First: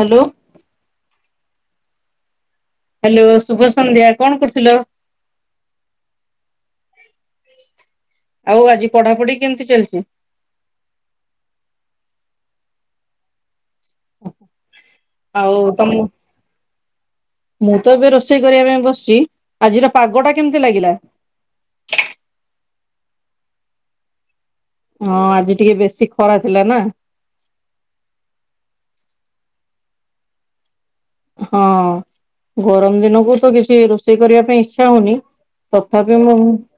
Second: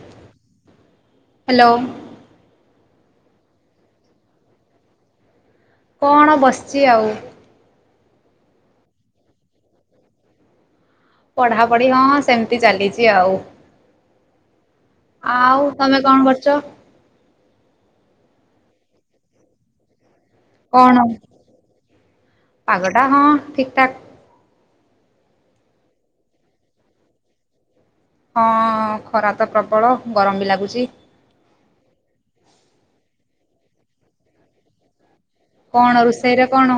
Hello. Hello. Hello ଶୁଭ ସନ୍ଧ୍ୟା। କଣ କରୁଥିଲ? କଣ ବସିଛି ଆଉ। ଆଉ ଆଜି ପଢାପଢି କେମିତି ଚାଲିଚି। ପଢାପଢି ହଁ ସେମିତି ଚାଲିଚି ଆଉ। ଆଉ ତମେ ତମ କଣ କରୁଛ? ମୁଁ ତ ଏବେ ରୋଷେଇ କରିବା ପାଇଁ ବସିଛି। ଆଜିର ପାଗଟା କେମିତି କଣ? ଲାଗିଲା। ପାଗଟା ହଁ ଠିକ ଠାକ। ହଁ ଆଜି ଟିକେ ବେଶୀ ଖରା ଥିଲା ନା। ହଁ ଖରା ତ ପ୍ରବଳ, ଗରମ ବି ଲାଗୁଛି। ହଁ ଗରମ ଦିନକୁ ତ କିଛି ରୋଷେଇ କରିବା ପାଇଁ ଇଚ୍ଛା ହଉନି। କଣ ତଥାପି ମୁଁ ରୋଷେଇରେ କଣ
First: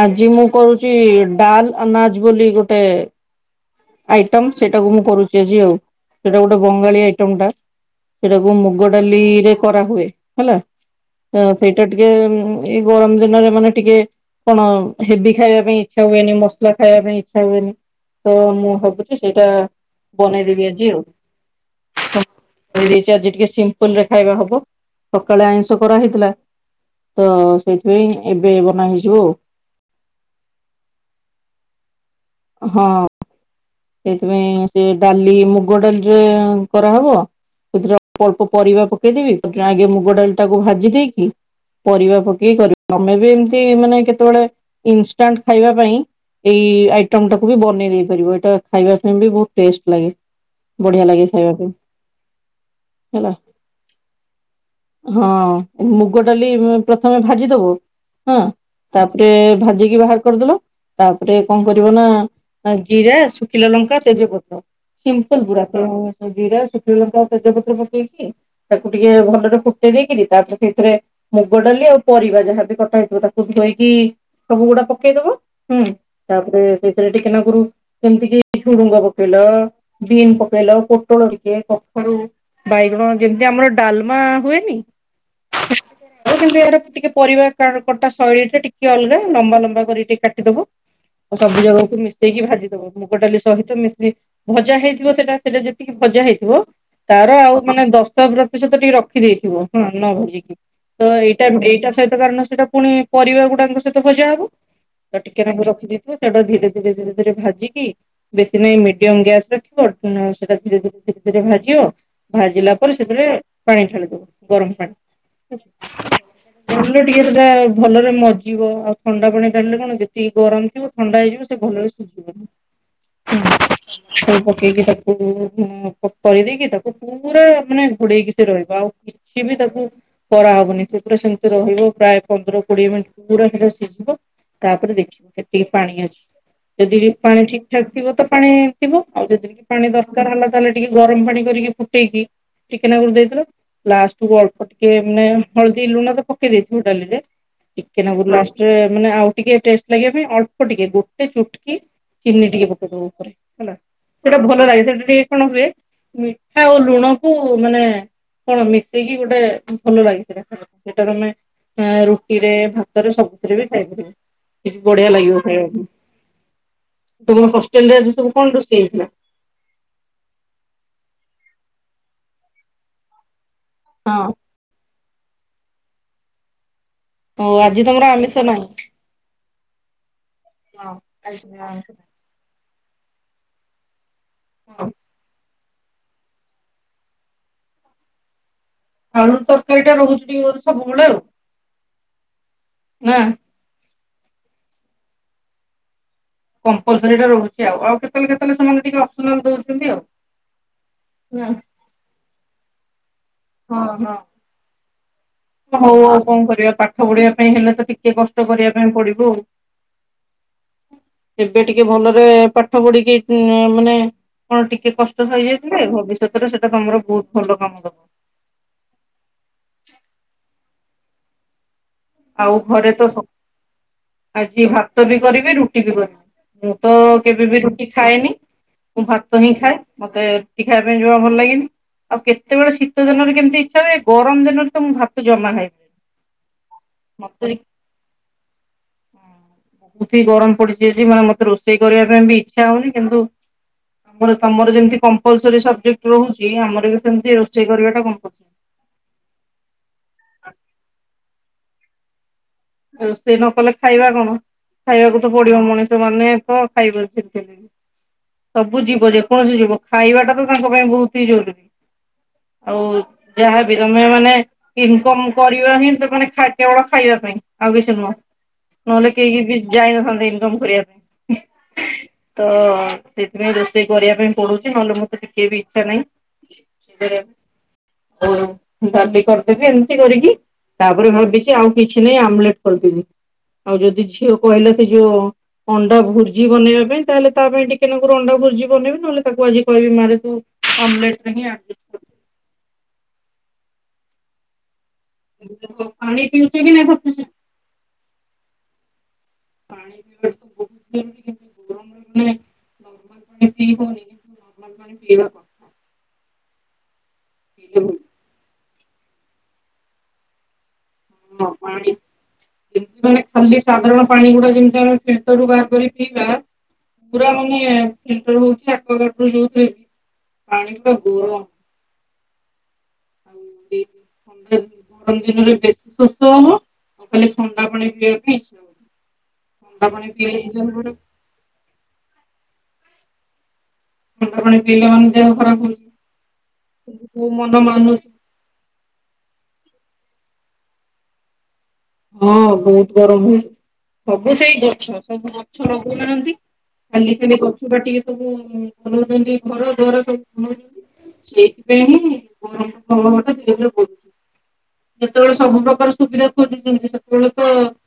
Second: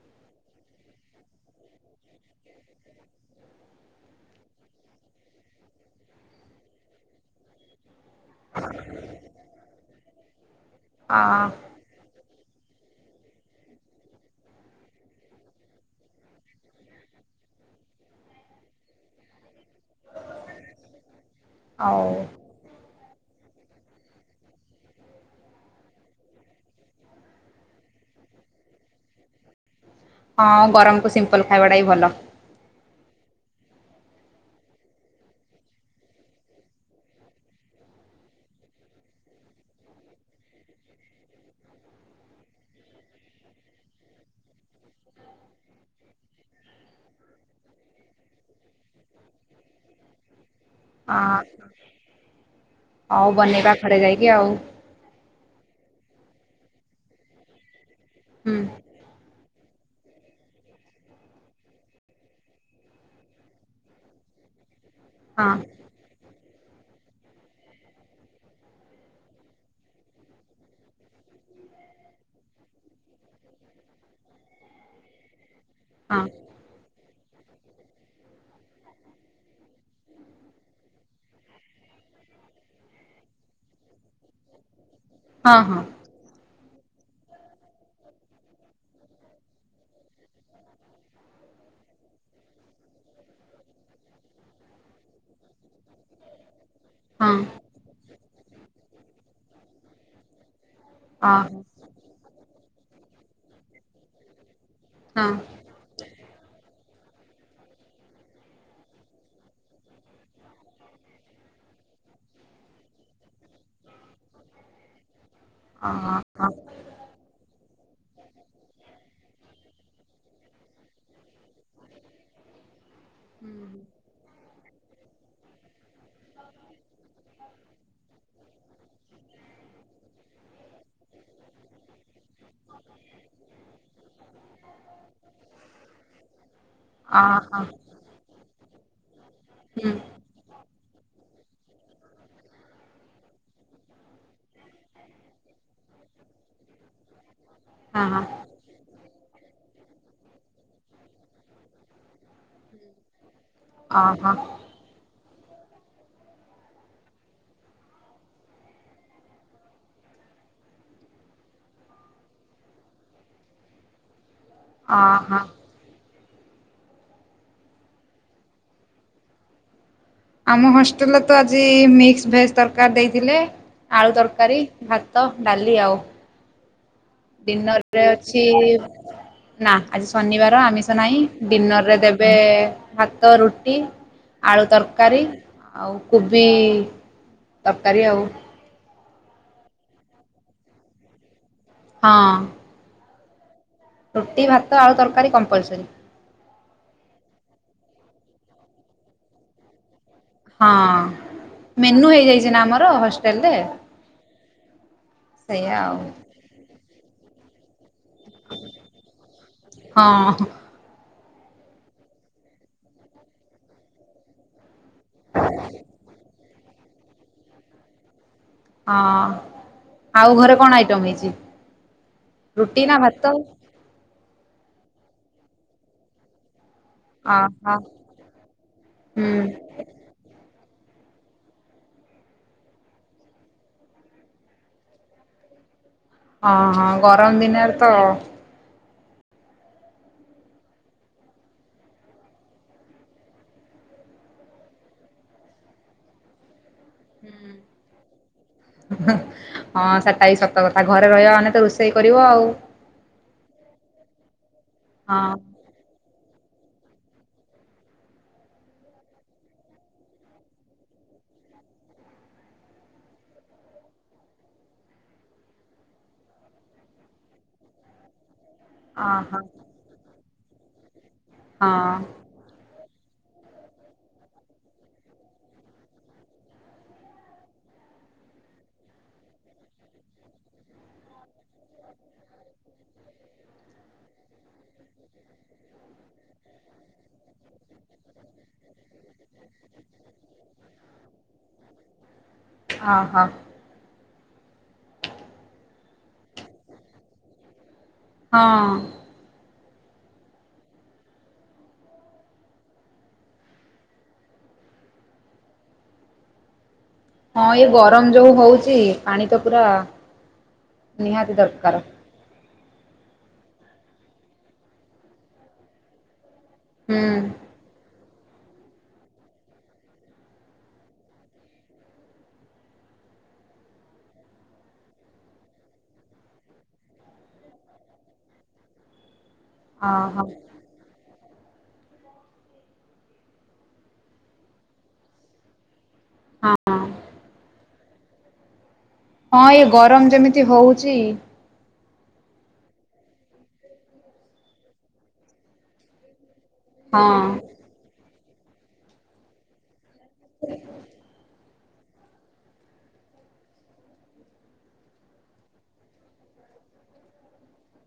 ଆଜି ମୁଁ କରୁଛି ଡାଲ ଅନାଜ ବୋଲି ଗୋଟେ ଆଇଟମ୍ ସେଇଟାକୁ ମୁଁ କରୁଛି ଆଜି ଆଉ, ସେଇଟା ଗୋଟେ ବଙ୍ଗାଳୀ ଆଇଟମ୍ ଟା। ସେଟାକୁ ମୁଗ ଡାଲିରେ କରାହୁୁଏ ହେଲା, ଆ ତ ସେଇ ଏଟା ଟିକେ ଏଇ ଗରମ ଦିନରେ ମାନେ ଟିକେ କଣ ହେବି ଖାଇବା ପାଇଁ ଇଚ୍ଛା ହୁଏନି, ମସଲା ଖାଇବା ପାଇଁ ଇଚ୍ଛା ହୁଏନି ତ ମୁଁ ଭାବୁଛି ସେଇଟା ବନେଇଦେବି ଆଜି ଆଉ। ଆଉ। କରିଦେଇଛି ଆଜି ଟିକେ ସିମ୍ପଲ୍ ରେ ଖାଇବା ହବ, ସକାଳେ ଆଇଁଷ କରାହଇଥିଲା। ତ ସେଇଥିପାଇଁ ଏବେ ବନା ହେଇଯିବ ଆଉ। ହଁ ଗରମ କୁ ସିମ୍ପଲ ଖାଇବାଟା ହିଁ ଭଲ। ହଁ ସେଇଥିପାଇଁ ସେ ଡାଲି ମୁଗ ଡାଲିରେ କରାହବ କେତେଟା ଅଳ୍ପ ଅଳ୍ପ ପରିବା ପକେଇଦେବି, ଆଗେ ମୁଗ ଡାଲି ଟାକୁ ଭାଜି ଦେଇକି ପରିବା ପକେଇ କରିବି, ତମେ ବି ଏମତି ମାନେ କେତେବେଳେ ଇନଷ୍ଟାଣ୍ଟ ଖାଇବା ପାଇଁ ଏଇ ଆଇଟମ୍ ଟାକୁ ବି ବନେଇ ଦେଇ ପାରିବ, ଏଇଟା ଖାଇବା ପାଇଁ ବି ବହୁତ ଟେଷ୍ଟ ଲାଗେ। ବଢିଆ ହଁ ଲାଗେ ଖାଇବା ପାଇଁ ହେଲା। ହଉ ବନେଇଵା ଘରେ ଯାଇକି ଆଉ। ହଁ ମୁଗ ଡାଲି ପ୍ରଥମେ ଭାଜି ଦବୁ, ହଁ ହୁଁ ତାପରେ ଭାଜିକି ବାହାର କରିଦେଲ, ତାପରେ କଣ କରିବ ନା ଜିରା, ଶୁ ଖିଲା ଲଙ୍କା ତେଜପତ୍ର ସିମ୍ପଲ ହଁ ପୁରା ତେଣୁ ଜିରାା, ଶୁଖିଲ ଲଙ୍କା, ତେଜପତ୍ର ପକେଇକି ତାକୁ ଟିକେ ଭଲରେ ଫୁଟେଇ ଦେଇକିରି ତାପରେ ସେଥିରେ ମୁଗ ଡାଲି ଆଉ ପରିବା ଯାହାବି କଟା ହେଇଥିବ ତାକୁ ଧୋଇକି ସବୁ ଗୁଡା ପକେଇଦବ। ହୁଁ ହଁ। ତାପରେ ସେଥିରେ ଟିକେନାକୁରୁ ସେମିତି କି ଝୁଡୁଙ୍ଗ ପକେଇଲ, ବିନ୍ ପକେଇଲ, ପୋଟଳ ଟିକେ, କଖାରୁ ବାଇଗଣ ଯେମିତି ଆମର ଡାଲ୍ମା ହୁଏନି ହଁ ହଁ କିନ୍ତୁ ଏହାର ଟିକେ ପରିବା କଟା ଶୈଳୀ ଟା ଟିକେ ଅଲଗା ଲମ୍ବା ଲମ୍ବା କରି ଟିକେ କାଟିଦଵ। ଆଉ ସବୁଜାକକୁ ମିଶେଇକି ଭାଜି ଦବ। ମୁଁ ମୁଗଡାଲି ସହିତ ମିଶି ଭଜା ହେଇଥିବ ସେଟା ସେଟା ଯେତିକି ଭଜା ହେଇଥିବ ହଁ ତାର ଆଉ ମାନେ ଦଶ ପ୍ରତିଶତ ଟିକେ ରଖିଦେଇଥିବ ହଁ ନ ଭଜିକି। ତ ଏଇଟା ଏଇଟା ସହିତ କାରଣ ସେଟା ପୁଣି ପରିବା ଗୁଡାକ ସହିତ ଭଜା ହବ। ତ ହଁ ଟିକେନାକୁ ରଖିଦେଇଥିବ ସେଇଟା ଧୀରେ ଧୀରେ ଧୀରେ ଧୀରେ ଭାଜିକି ବେଶୀ ନାଇଁ ମିଡିୟମ ଗ୍ୟାସ୍ ରଖିବ ସେଟା ଧୀରେ ଧରେ ଧୀରେ ଧୀରେ ଭାଜିବ। ଭାଜିଲା ପରେ ସେଥିରେ ପାଣି ଠାଳିଦବ ଗରମ ପାଣି। ହଁ ହଁ ହଁ। ଭାଜିଲେ ଟିକେ ସେଟା ଭଲରେ ମରିଜିବ ଆଉ ଥଣ୍ଡା ପାଣି ଡାଳିଲେ କଣ ଯେତିକି ଗରମ ଥିବ ଥଣ୍ଡା ହେଇଯିବ ସେ ଭଲରେ ସିଝିବନି। ପକେଇକି ତାକୁ କରିଦେଇକି ତାକୁ ପୁରା ମାନେ ଘୋଡେଇକି ସେ ରହିବ ଆଉ। ସଏ ବି ତାକୁ କରାହବନି ସେଗୁରା ସେମିତି ରହିବ ପ୍ରାୟ ପନ୍ଦର କୋଡିଏ ମିନିଟ। ପୁରା ସେଟା ସିଝିବ ତାପରେ ଦେଖିବୁ କେତିକି ପାଣି ଅଛି ଯଦି ପାଣି ଅହ ଠିକ ଫୁଟିବ ତ ପାଣି ଥିବ ଆଉ ଯଦିି ପାଣି ହୁଁ ଦରକାର ହେଲା ତାହେଲେ ଟିକେ ଗରମ ପାଣି କରିକି ଫୁଟେଇକି ଟିକେନାକୁରୁ କରି ଦେଇ ଲାଷ୍ଟକୁ ଅଳ୍ ଆ ଟିକେ ମାନେ ହଳଦୀ ଲୁଣ ତ ପକେଇ ଦେଇଥିବ ଡାଲିରେ ହଁ ଟିକେନାକୁରୁ ଲା ମାନେ ଆଉ ଟିକେ ଟେଷ୍ଟ ଲାଗ ପାଇଁ ଅଳ୍ପ ଟିକେ ଗୋଟେ ଚୁଟକି ଚିନି ଟିକେ ପକେଇଦବ ଉପରେ ହେଲା ହଁ ଅହ ସେଇଟା ଭଲ ଲାଗେ ସେଇଟା ଟିକେ କଣ ହୁଏ ମିଠା ଆଉ ଲୁଣକୁୁ ମାନେ କଣ ମିଶେଇକି ଗୋଟେ ଭଲ ଲାଗେ ସେଟା ସେଟାରୁ ଆମେ ରୁଟିରେ ଭାତରେ ସବୁଥିରେ ବି ଖାଇପାରିବ। ବଢିଆ ଲାଗିବ ଅହ ଖାଇବାକୁ। ତୁମ ହଷ୍ଟେଲ ରେ ଆଜି ସବୁ କଣ ରୋଷେଇ ହେଇଥିଲା? ଆମ ହୋଷ୍ଟେଲରେ ତ ଆଜି ମିକ୍ସ ଭେଜ୍ ତରକାର ଦେଇଥିଲେ ଆଳୁ ହଁ ତରକାରୀ ଭା ତ ଡାଲି ଆଉ। ଓ ଆଜି ତମର ଡିନରରେ ଆମିଷ ଅଛି ନାହିଁ? ନା ଆଜି ଶନିବାର ହଁ, ଆମିଷ ନାହିଁ ଆଜି ମୋର ଆମିଷ ଡିନର ରେ ନାହିଁ। ଦେ ଏବେ ଭାତ ରୁଟି ଆଳୁ ତରକାରୀ। ଆଉ କୋବି ତରକାରୀ ଆଉ ଆାଳୁ ତରକାରୀ ଟା ରହୁଛି ତ ସବୁବେଳେ ଆଉ। ହଁ ହୁଁ ରୁଟି ଭାତ ଆଳୁ ତରକାରୀ କମ୍ପଲସରୀ। କମ୍ପଲସୀ ଟା ରହୁଛି ଆଉ ଆଉ କେତେବେଳେ କେତେବେଳେ ସେମାନେ ଟିକେ ଅପସନାଲ ଦଉଛନ୍ତି ଆଉ। ହଁ ହଁ ମେନୁ ହେଇଯାଇଛି ନା ଆମର ହ ହଁ ହଁ। ହଉ ଆଉ କଣ କରିବା ପାଠ ପଢିବା ପାଇଁ ହେଲେ ତ ଟି ଟିକେ କଷ୍ଟ କରିବା ପାଇଁ ପଡିବ ଆଉ। ହଁ ଏବେ ଟିକେ ଭଲରେ ପାଠ ପଢିକି ମାନେ କଣ ଟିକେ କଷ୍ଟ ସହିଯାଇଥିଲେ ଭବିଷ୍ୟତରେ ସେଟା ତମର ବହୁତ ଭଲ କାମ ଦବ। ହଁ ଆଉ ଘରେ କଣ ଆଇଟମ୍ ହେଇଛି? ଆଉ ରୁଟି ଘରେ ନା ତ ସ ଭାତ? ଆଜି ଭାତ ବି କରିବି ରୁଟି ବି କରିବି। ମୁଁ ତ କେବେ ବି ଅହ। ରୁଟି ଖାଏନି ମୁଁ ହୁଁ ଭାତ ହିଁ ଖାଏ। ମତେ ରୁଟି ଖାଇବା ପାଇଁ ଜମା ଭଲ ଲାଗେନି। ଆଉ କେତେବେଳେ ଶୀତ ଦିନରେ କେମିତି ଇଚ୍ଛା ହୁଏ ଗରମ ଦିନରେ ତ ମୁଁ ଭାତ ଜମା ଖାଇ ହଁ ହଁ ଗରମ ଦିନରେ ତ ବହୁତି ଗରମ ପଡିଛି ଯଦି ମାନେ ମତେ ରୋଷେଇ କରିବା ପାଇଁ ବି ଇଚ୍ଛା ହଉନି କିନ୍ତୁ ଆମର ତମର ଯେମିତି କମ୍ପଲ୍ସରୀ ସବଜେକ୍ଟ ରହୁଛି ଆମର ବି ସେମତି ରୋଷେଇ କରିବାଟା କ ହଁ ସେଟା ହି ସତ କଥା ଘରେ ରହିବା ମାନେ ତ ରୋଷେଇ କରିବ ଆଉ। ରୋଷେଇ ନ କଲେ ଖାଇବା କଣ ଖାଇବାକୁ ତ ହଁ ପଡିବ ମଣିଷ ମାନେ ତ [unintelligible] ସବୁ ଜୀବ ଯେକୌଣସି ଜୀବ ଖାଇବାଟା ତ ତାଙ୍କ ପାଇଁ ବହୁତ ହି ଜରୁରୀ। ଆଉ ଯାହାବି ତମେ ମାନେ ଇନକମ୍ କରିବା ହିଁ ମାନେ କେବଳ ଖାଇବା ପାଇଁ। ଆଉ କିଛି ନୁହଁ ନହେଲେ ଓହୋ କେହି ବି ଯାଇନଥାନ୍ତେ ଇନକମ କରିବାକୁ। ହଁ। ତ ସେଥିପାଇଁ ରୋଷେଇ କରିବା ପାଇଁ ପଡୁଛି ନହେଲେ ମୋତେ ଟିକେ ବି ଇଚ୍ଛା ନାହିଁ। [unintelligible] ହ ଡାଲି କରିଦେବି ଏମିତି କରିକି ତାପରେ ଭାବିଛି ଆଉ କିଛି ନାଇଁ ଆମ୍ଲେଟ୍ କରିଦେବି ଆଉ ଯଦି ଝିଅ କହିଲା ସେ ଯୋଉ ଅଣ୍ଡା ଭୋଜି ବନେଇବା ପାଇଁ ତାହେଲେ ତା ପାଇଁ ଟିକେ ନାକରୁ ଅଣ୍ଡା ଭୋଜି ବନେଇବି ନହେଲେ ତାକୁ ଆଜି କହିବି ମାରେ ତୁ ଆମ୍ଲେଟ୍ ରେ ହିଁ ଅର୍ଜେଷ୍ଟ ଅ ହଁ। ପାଣି ପିଉଛ କି ନାହିଁ ସପୁସେଣ୍ଟ? ହଁଅ। [unintelligible] ନର୍ମାଲ ପାଣି ପିଇ ହୋଉନି କିନ୍ତୁ ନର୍ମାଲ ପାଣି ପିଇବା କଥା। ହଁ ଏଇ ପିଇଲେ ଭଲ। ଗରମ ଯୋଉ ହଉଛି ପାଣି ତ ପୁରା ନିହାତି ହଁ ଦରକାର ପାଣି ପିଲ୍ଟାର ମାନେ ଖାଲି ସାଧାରଣ ପାଣି ଗୁଡା ଯେମିତି ଆମେ ପିଲ୍ଟର୍ ରୁ ବାହାର କରି ପିଇବା। ହୁଁ ପୁରା ମାନେ [unintelligible] [inaudible] [unintelligible] ଥଣ୍ଡା ପାଣି ଓହୋ ପିଆଇ [unintelligible] ଥଣ୍ଡା ପାଣି ପିଇଲା ମାନେ ଦେହ ଖରାପ୍ ହଁ ହଉଛି କୋଉ ମନ ମାନୁଛି। ହଁ ଏଇ ଗରମ ଯେମିତି ହଉଛି ହଁ ବହୁତ୍ ଗରମ ହୋଇଛି ସବୁ ସେଇ ଗଛ ସବୁ ଗଛ ଲଗଉନାହାନ୍ତି। ଆଜି ହଁ କାଲି ଗଛ କାଟିକି ସବୁ ବନଇଛନ୍ତି ଘର ଦ୍ୱାର। [unintelligible] [unintelligible] ଯେତେବେଳେ ସବୁ ପ୍ରକାର ସୁବିଧା [unintelligible] [unintelligible]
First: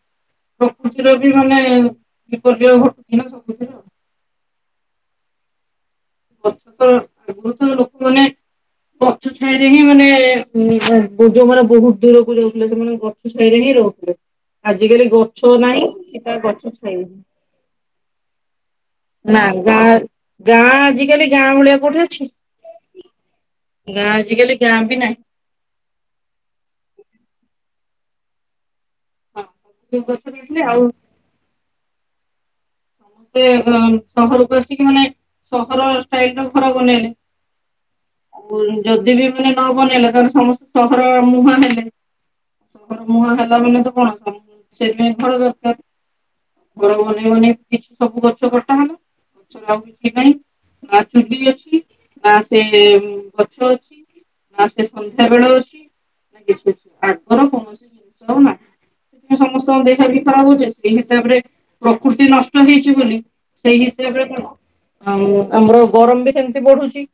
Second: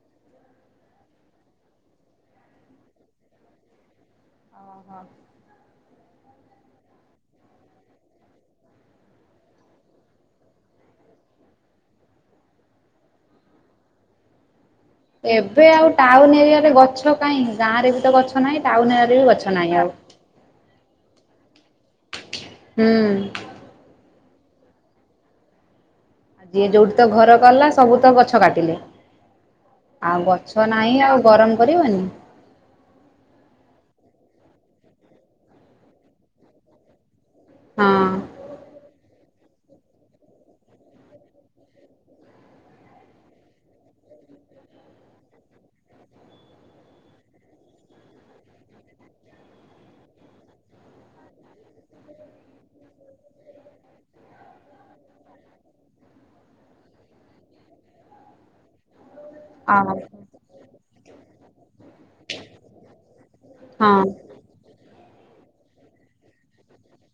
ପ୍ରକୃତିର ବି ମାନେ ବିପର୍ଯ୍ୟୟ ଘଟୁଛି ନା ସବୁଥିରେ। ଅହୋ। ଗଛ ତ ବହୁତ୍ ଲୋକମାନେ ଗଛ ଛାଇରେ ହିଁ ମାନେ [unintelligible] ଯୋଉମାନେ ବହୁତ ଦୂରକୁ ଯାଉଥିଲେ ସେମାନେ ଗ [unintelligible] ଗଛ ଛାଇରେ ହିଁ ରହୁଥିଲେ। ଆଜିକାଲି ଗଛ ଏବେ ଆଉ ନାହିଁ ଟାଉନ୍ ତା ଏରିଆରେ ଛାଇ ଗଛ କାଇ ଗାଁରେ ବି ତ ଗଛ ନାହିଁ? ଟାଉନ୍ ଏରିଆ ରେ ବି ନା ଗଛ ନାହିଁ ଗାଁ ଆଉ ଗାଁ ଆଜିକାଲି ଗାଁ ଭଳିଆ କୋଉଠି ଅଛି? ହୁଁ ଗାଁ ଆଜିକାଲି ଗାଁ ବି ନାହିଁ ଯିଏ ଯୋଉଠି ତ ଘର କଲା ସବୁ ତ ଗଛ କାଟିଲେ ଆଉ ଗଛ ନାହିଁ ଆଉ ଗରମ କରିବନି? ସେ ସହରକୁ ଆସିକି ମାନେ ସହର ଷ୍ଟାଇଲ୍ ରେ ଘର ବନେଇଲେ? ହଁ ଆଉ ଯଦି ବି ମାନେ ନ ବନେଇଲେ ତାହଲେ ସମସ୍ତ ସହର ମୁହାଁ ହେଲେ ସହର ମୁହାଁ ହେଲା ମାନେ କଣ ସମସ୍ତେ ସେଇଥିପାଇଁ ଘର ଦରକାର ଘର ବନେଇବ ନି ପୁଣି ସବୁ ଗଛ କଟାହେଲା ସେରା ଆଉ କିଛି ନାହିଁ ନା ସେ ଚୁଲି ଅଛି ନା ସେ ଗଛ ଅଛି ନା ସେ ସନ୍ଧ୍ୟା ବେଳେ ଅଛି ନା କି ସେ ଆଗର କୌଣସି ଜିନିଷ ଆଉ ନାହି ସେଥିପାଇ ସମସ୍ତଙ୍କ ଆଉ ଦେହ ବି ଖରାପ୍ ହଉଛି ସେଇ ହିସାବରେ ପ୍ରକୃତି ନଷ୍ଟ ହେଇଛି ବୋଲି ସେଇ ହଁ ହିସାବରେ କଣ ଆଉ ଆମର ଗରମ ବି ସେମତି ବଢୁଛି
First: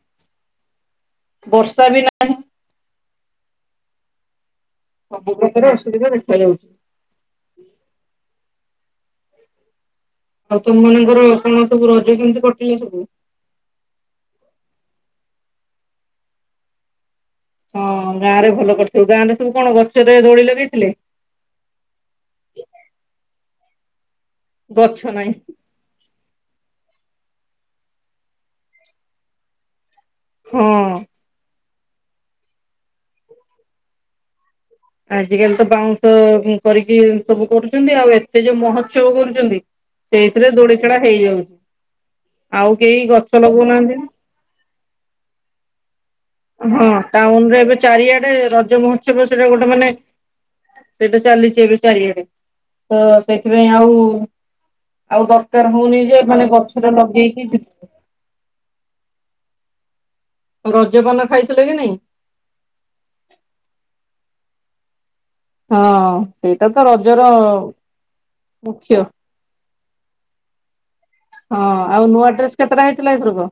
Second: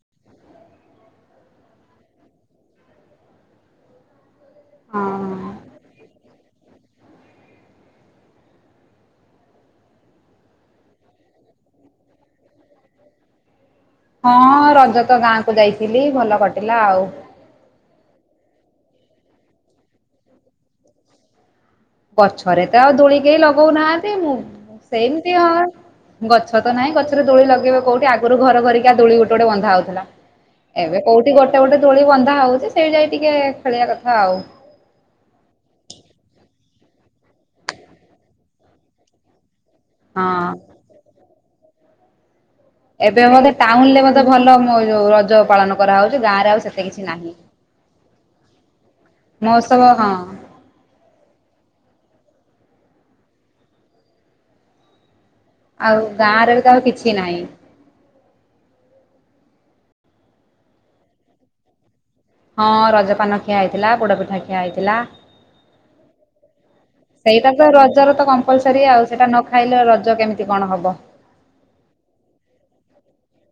ବର୍ଷା ବି ନାହିଁ ସବୁ ହଁ ପ୍ରକାରେ ଅସୁବିଧା ଦେଖାଯାଉଛି ଆଉ ତମମାନଙ୍କର କଣ ସବୁ ରଜ କେମିତି କଟିଲା ସବୁ? ହଁ ରଜ ତ ଗାଁ କୁ ଯାଇଥିଲି ଭଲ କଟିଲା ଆଉ ହଁ ଗାଁ ରେ ଭଲ କଟିଥିବ, ଗାଁ ରେ ସବୁ କଣ ଗଛ ରେ ଦୋଳି ଲଗେଇଥିଲେ? ଗଛରେ ତ ଆଉ ଦୋଳି କେହି ଲଗଉନାହାନ୍ତି, ମୁଁ ଗଛ ନାହିଁ। ସେମିତି ହଁ ଗଛ ତ ନାହିଁ ଗଛରେ ଦୋଳି ଲଗେଇବେ କଉଠି ଆଗରୁ ଘର ଘରିକା ଦୋଳି ଗୋଟେ ଗୋଟେ ବନ୍ଧା ହଉଥିଲା। ହଁ। ଏବେ କୋଉଠି ଗୋଟେ ଗୋଟେ ଦୋଳି ବନ୍ଧା ହଉଛି ସେଇଟି ଯାଇ ଟିକେ ଖେଳିବା କଥା ଆଉ ଆଜିକାଲି ତ ବାଉଁଶ କରିକି ସବୁ କରୁଛନ୍ତି ଆଉ ଏତେ ଯୋଉ ମହୋତ୍ସବ କରୁଛନ୍ତି ସେଇଥିରେ ହଁ ଦୋଳି ଖେଳ ହେଇଯାଉଛି। ଆଉ କେହି ଏବେ ଗଛ ବୋଧେ ଟାଉନରେ ଲଗଉନାହାନ୍ତି ନା ବୋଧେ ଭଲ ମୋ ରଜ ପାଳନ କରାହଉଛି, ଗାଁରେ ଆଉ ହଁ। ସେତେ କିଛି ନାହିଁ ଟାଉନ ରେ ଏବେ ଚାରିଆଡେ ରଜ ମହୋତ୍ସବ ସେଟା ଗୋଟେ ମହୋତ୍ସବ ମାନେ ହଁ ସେଇଟା ଚାଲିଛି ଏବେ ଚାରିଆଡେ ତ ସେଥିପାଇଁ ଆଉ ଆଉ ଦରକାର ଆଉ ହଉନି ଯେ ମାନେ ଗାଁରେ ବି ତ ଆଉ ଗଛରେ କିଛି ନାହିଁ। ଲଗେଇକି ରଜପାନ ଖାଇଥିଲ କି ନାଇଁ? ହଁ ରଜପାନ ଖିଆ ହେଇଥିଲା, ପୋଡ଼ ପିଠା ଖିଆ ହେଇଥିଲା ହଁ ସେଇଟା ତ ରଜର ସେଇଟା ତ ରଜ ର ତ କମ୍ପଲସରି ମୁଖ୍ୟ। ଆଉ ସେଇଟା ନ ଖାଇଲେ ରଜ କେମିତି କଣ ହେବ? ହଁ ଆଉ ନୂଆ ଡ୍ରେସ କେତେଟା ହେଇଥିଲା ଏଥରକ?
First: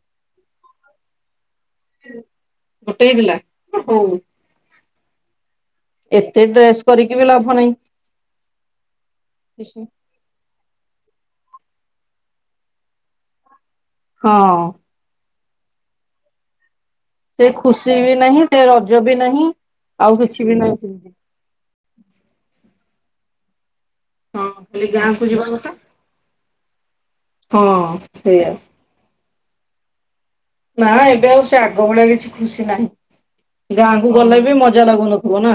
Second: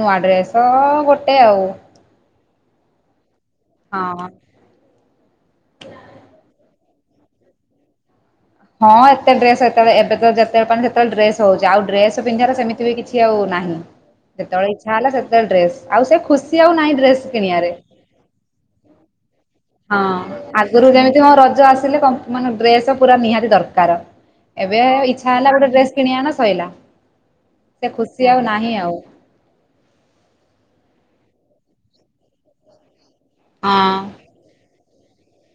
ନୂଆ ଡ୍ରେସ ଗୋଟେ ଆଉ, ଗୋଟେ ହେଇଥିଲା। ହଉ। ହଁ ହଁ ଏତେ ଡ୍ରେସ କରିକି ବି ଲାଭ ନାହିଁ। ହଁ ଏତେ ଡ୍ରେସ୍ ସେତେଳେ ଏବେ ତ ଯେତ ଯେତେବେଳେ ପାଉଛି ଡ୍ରେସ ହଉଛି, ଆଉ ଡ୍ରେସ ପିନ୍ଧିବାରେ ସେମିତି ବି କିଛି ଆଉ ନାହିଁ ହଁ ଯେତେବେଳେ ଯା ହେଲା ସେତେବେଳେ ଡ୍ରେସ, ଆଉ ସେ ଖୁସି ଆଉ ନାହିଁ ଡ୍ରେସ ସେ କିଣିବାରେ। ଖୁସି ବି ନାହିଁ, ସେ ରଜ ବି ନାହିଁ ହଁ, ଆଉ କିଛି ବି ନାହିଁ ଆଗରୁ ସେମିତି। ଯେମିତି ମୋ ରଜ ଆସିଲେ ମାନ ଡ୍ରେସ ପୁରା ନିହାତି ଦରକାର ହଁ ଏବେ ଖାଲି ଗାଁକୁ ଇଚ୍ଛା ଯିବା ହେଲା କଥା। ଗୋଟେ ଡ୍ରେସ୍ କିଣିଆଣ ସଇଲା, ସେ ହଁ ଖୁସି ଆଉ ସେଇଆ ନାହିଁ ଆଉ। ନା ଏବେ ଆଉ ସେ ଆଗ ଭଳିଆ କିଛି ଖୁସି ନାହିଁ, ହଁ। ଗାଁକୁ ଗଲେ ବି ମଜା ମଜା ଲାଗୁନଥିବ ନା?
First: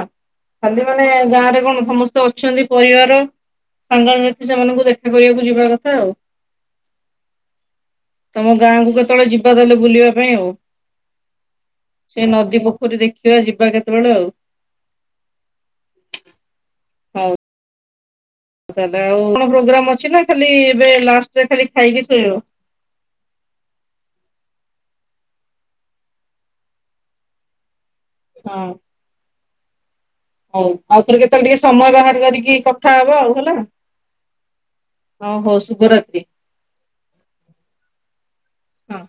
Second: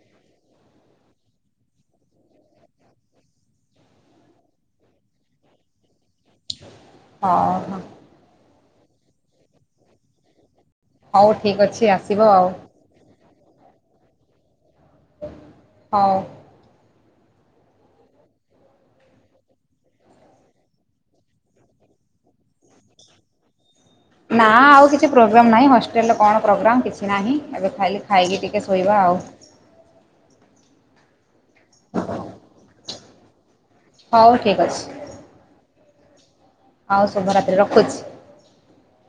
ଖାଲି ମାନେ ଗାଁରେ କଣ ସମସ୍ତେ ଅଛନ୍ତି ପରିବାର। ସାଙ୍ଗସାଥି ସେମାନଙ୍କୁ ଦେଖା କରିବାକୁ ଯିବ କଥା ଆଉ ହଁ ହଁ। ତମ ଗାଁକୁ କେତେବେଳେ ଯିବା ତାହେଲେ ବୁଲିବା ପାଇଁ ଆଉ। ହଉ ଠିକ୍ ଅଛି ଆସିବ ଆଉ। ପୁରୀ ଦେଖିବା ଯିବା କେତେବେଳେ ଆଉ। ହଉ। ଦାଦା ଆଉ, କଣ ପ୍ରୋଗ୍ରାମ ଅଛି ନା ଖାଲି ଏବେ ଲାଷ୍ଟରେ ଖାଲି ଖାଇକି ଶୋଇବ? ନା ଆଉ କିଛି ପ୍ରୋଗ୍ରାମ୍ ନାହିଁ। ହଷ୍ଟେଲରେ କଣ ପ୍ରୋଗ୍ରାମ୍ କିଛି ନାହିଁ ଏବେ ଖାଲି ଖାଇକି ଟିକେ ହଁ ଶୋଇବା ଆଉ। ହଉ ଆଉଥରେ କେତେବେଳେ ଟିକେ ସମୟ ବାହାର କରିକି କଥା ହବା ଆଉ ହେଲା। ହଉ ଠିକ୍ ଅଛି। ହଁ ହଉ ଶୁଭରାତି। ହଉ ଶୁଭରାତ୍ରୀ ରଖୁଛି। ହଁ।